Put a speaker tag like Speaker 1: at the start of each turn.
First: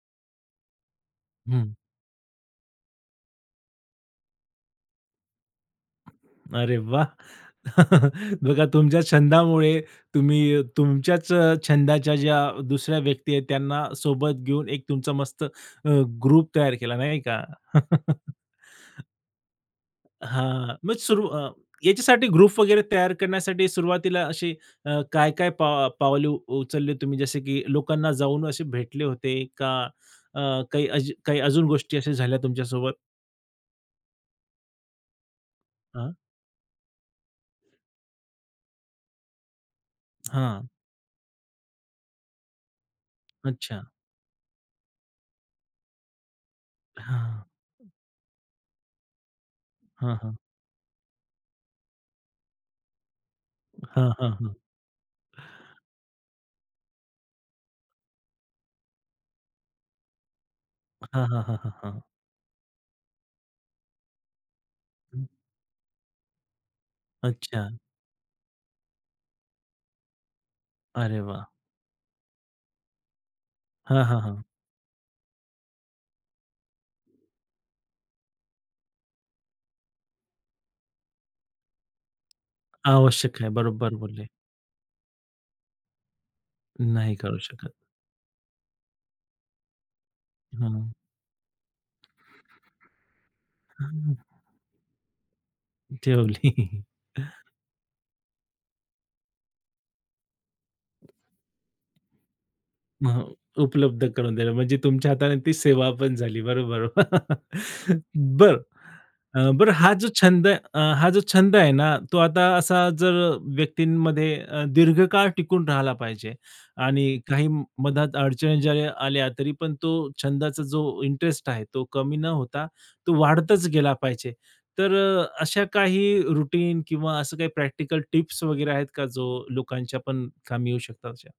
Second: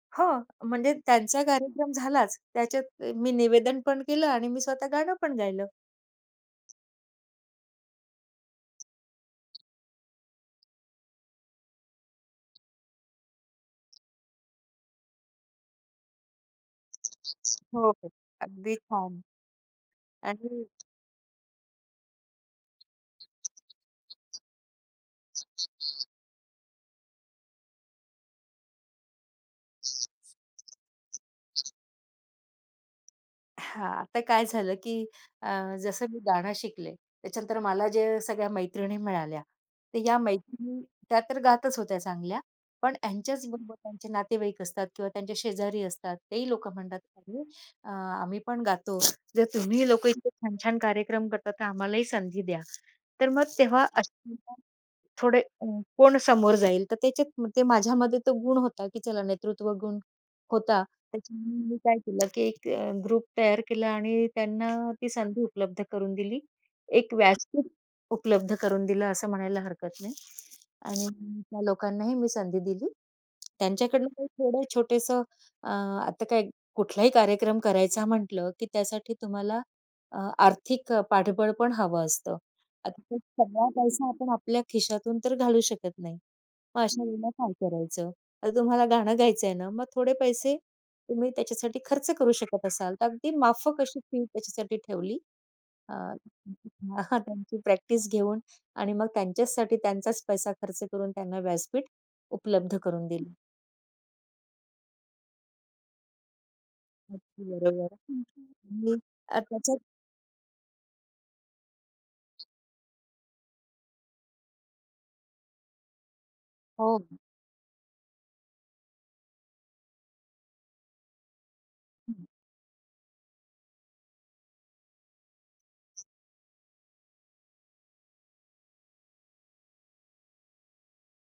Speaker 1: हो. म्हणजे त्यांचा
Speaker 2: हं.
Speaker 1: कार्यक्रम झालाच. त्याच्यात मी निवेदन पण केलं आणि मी स्वतः गाणं पण गायलं.
Speaker 2: अरे वाह! बघा तुमच्या छंदामुळे तुम्ही अ, तुमच्याच अ, छंदाच्या ज्या दुसऱ्या व्यक्ती आहेत त्यांना सोबत घेऊन एक तुमचा मस्त अ, ग्रुप तयार केला नाही का?
Speaker 1: हो, हो, अगदी छान. आणि
Speaker 2: हां. मग सुरु अ, याच्यासाठी ग्रुप वगैरे तयार करण्यासाठी सुरुवातीला अशी अ, काय काय पाव पावले उ उचलली तुम्ही? जसे की लोकांना जाऊन असे भेटले होते का? अ, काही अज काही अजून गोष्टी अशा झाल्या तुमच्यासोबत?
Speaker 1: हां, आता काय झालं, की अ, जसं
Speaker 2: हां.
Speaker 1: मी गाणं शिकले त्याच्यानंतर मला जे सगळ्या मैत्रिणी मिळाल्या, तर या
Speaker 2: हां.
Speaker 1: मैत्रिणी त्या तर गातच होत्या चांगल्या. पण ह्यांच्याच बरोबर
Speaker 2: अच्छा.
Speaker 1: त्यांचे नातेवाईक असतात किंवा त्यांच्या शेजारी असतात, तेही लोकं म्हणतात, "अरे
Speaker 2: हां.
Speaker 1: अ, आम्ही पण गातो, जर तुम्ही लोकं
Speaker 2: हां,
Speaker 1: इतके
Speaker 2: हां.
Speaker 1: छान-छान कार्यक्रम करतात, तर आम्हालाही संधी द्या." तर मग तेव्हा अ,
Speaker 2: हां, हां, हां.
Speaker 1: थोडे अ, कोण समोर जाईल, तर त्याच्यात मग ते माझ्यामध्ये तो गुण होता, की चला नेतृत्वगुण होता.
Speaker 2: हां, हां, हां,
Speaker 1: त्याच्यामध्ये
Speaker 2: हां,
Speaker 1: मी काय
Speaker 2: हां.
Speaker 1: केलं, की एक ग्रुप तयार केला आणि त्यांना ती संधी उपलब्ध करून दिली. एक व्यासपीठ
Speaker 2: अच्छा.
Speaker 1: उपलब्ध करून दिलं, असं म्हणायला हरकत नाही. आणि
Speaker 2: अरे वाह!
Speaker 1: त्या लोकांनाही मी संधी दिली.
Speaker 2: हां,
Speaker 1: त्यांच्याकडून
Speaker 2: हां,
Speaker 1: काही
Speaker 2: हां.
Speaker 1: थोडं छोटंसं अ, आता काय कुठलाही कार्यक्रम करायचा म्हटलं, की त्यासाठी तुम्हाला अ, आर्थिक अ, पाठबळ पण हवं असतं. आता तर
Speaker 2: आवश्यक आहे,
Speaker 1: सगळा
Speaker 2: बरोबर
Speaker 1: पैसा
Speaker 2: बोलले.
Speaker 1: आपण आपल्या खिशातून तर घालू शकत नाही. मग अशा
Speaker 2: नाही
Speaker 1: वेळेला
Speaker 2: करू
Speaker 1: काय
Speaker 2: शकत.
Speaker 1: करायचं? आता तुम्हाला गाणं गायचं आहे ना, मग थोडे पैसे
Speaker 2: हं.
Speaker 1: तुम्ही त्याच्यासाठी खर्च करू शकत असाल, तर अगदी माफक अशी
Speaker 2: हं.
Speaker 1: फी त्याच्यासाठी ठेवली. अ,
Speaker 2: ठेवली.
Speaker 1: [unintelligible] त्यांची प्रॅक्टिस घेऊन आणि मग त्यांच्यासाठी त्यांचाच पैसा खर्च करून त्यांना व्यासपीठ उपलब्ध करून दिली.
Speaker 2: हो, उपलब्ध करून दिलं म्हणजे तुमच्या हाताने ती सेवा पण झाली. बरोबर.
Speaker 1: अगदी बरोबर आहे.
Speaker 2: बरं.
Speaker 1: [unintelligible] अ,
Speaker 2: अ, बरं
Speaker 1: त्याच्यात
Speaker 2: हा, जो छंद अ, हा जो छंद आहे ना तो आता असा जर व्यक्तींमध्ये अ, दीर्घकाळ टिकून राहिला पाहिजे
Speaker 1: हो.
Speaker 2: आणि काही मधात अडचणी ज्या या आल्या तरी पण तो छंदाचा जो इंटरेस्ट आहे, तो कमी न होता तो वाढतच गेला पाहिजे. तर अ, अशा काही रुटीन किंवा असं काही प्रॅक्टिकल टिप्स वगैरे आहेत का, जो लोकांच्या पण कामी येऊ शकतात अशा?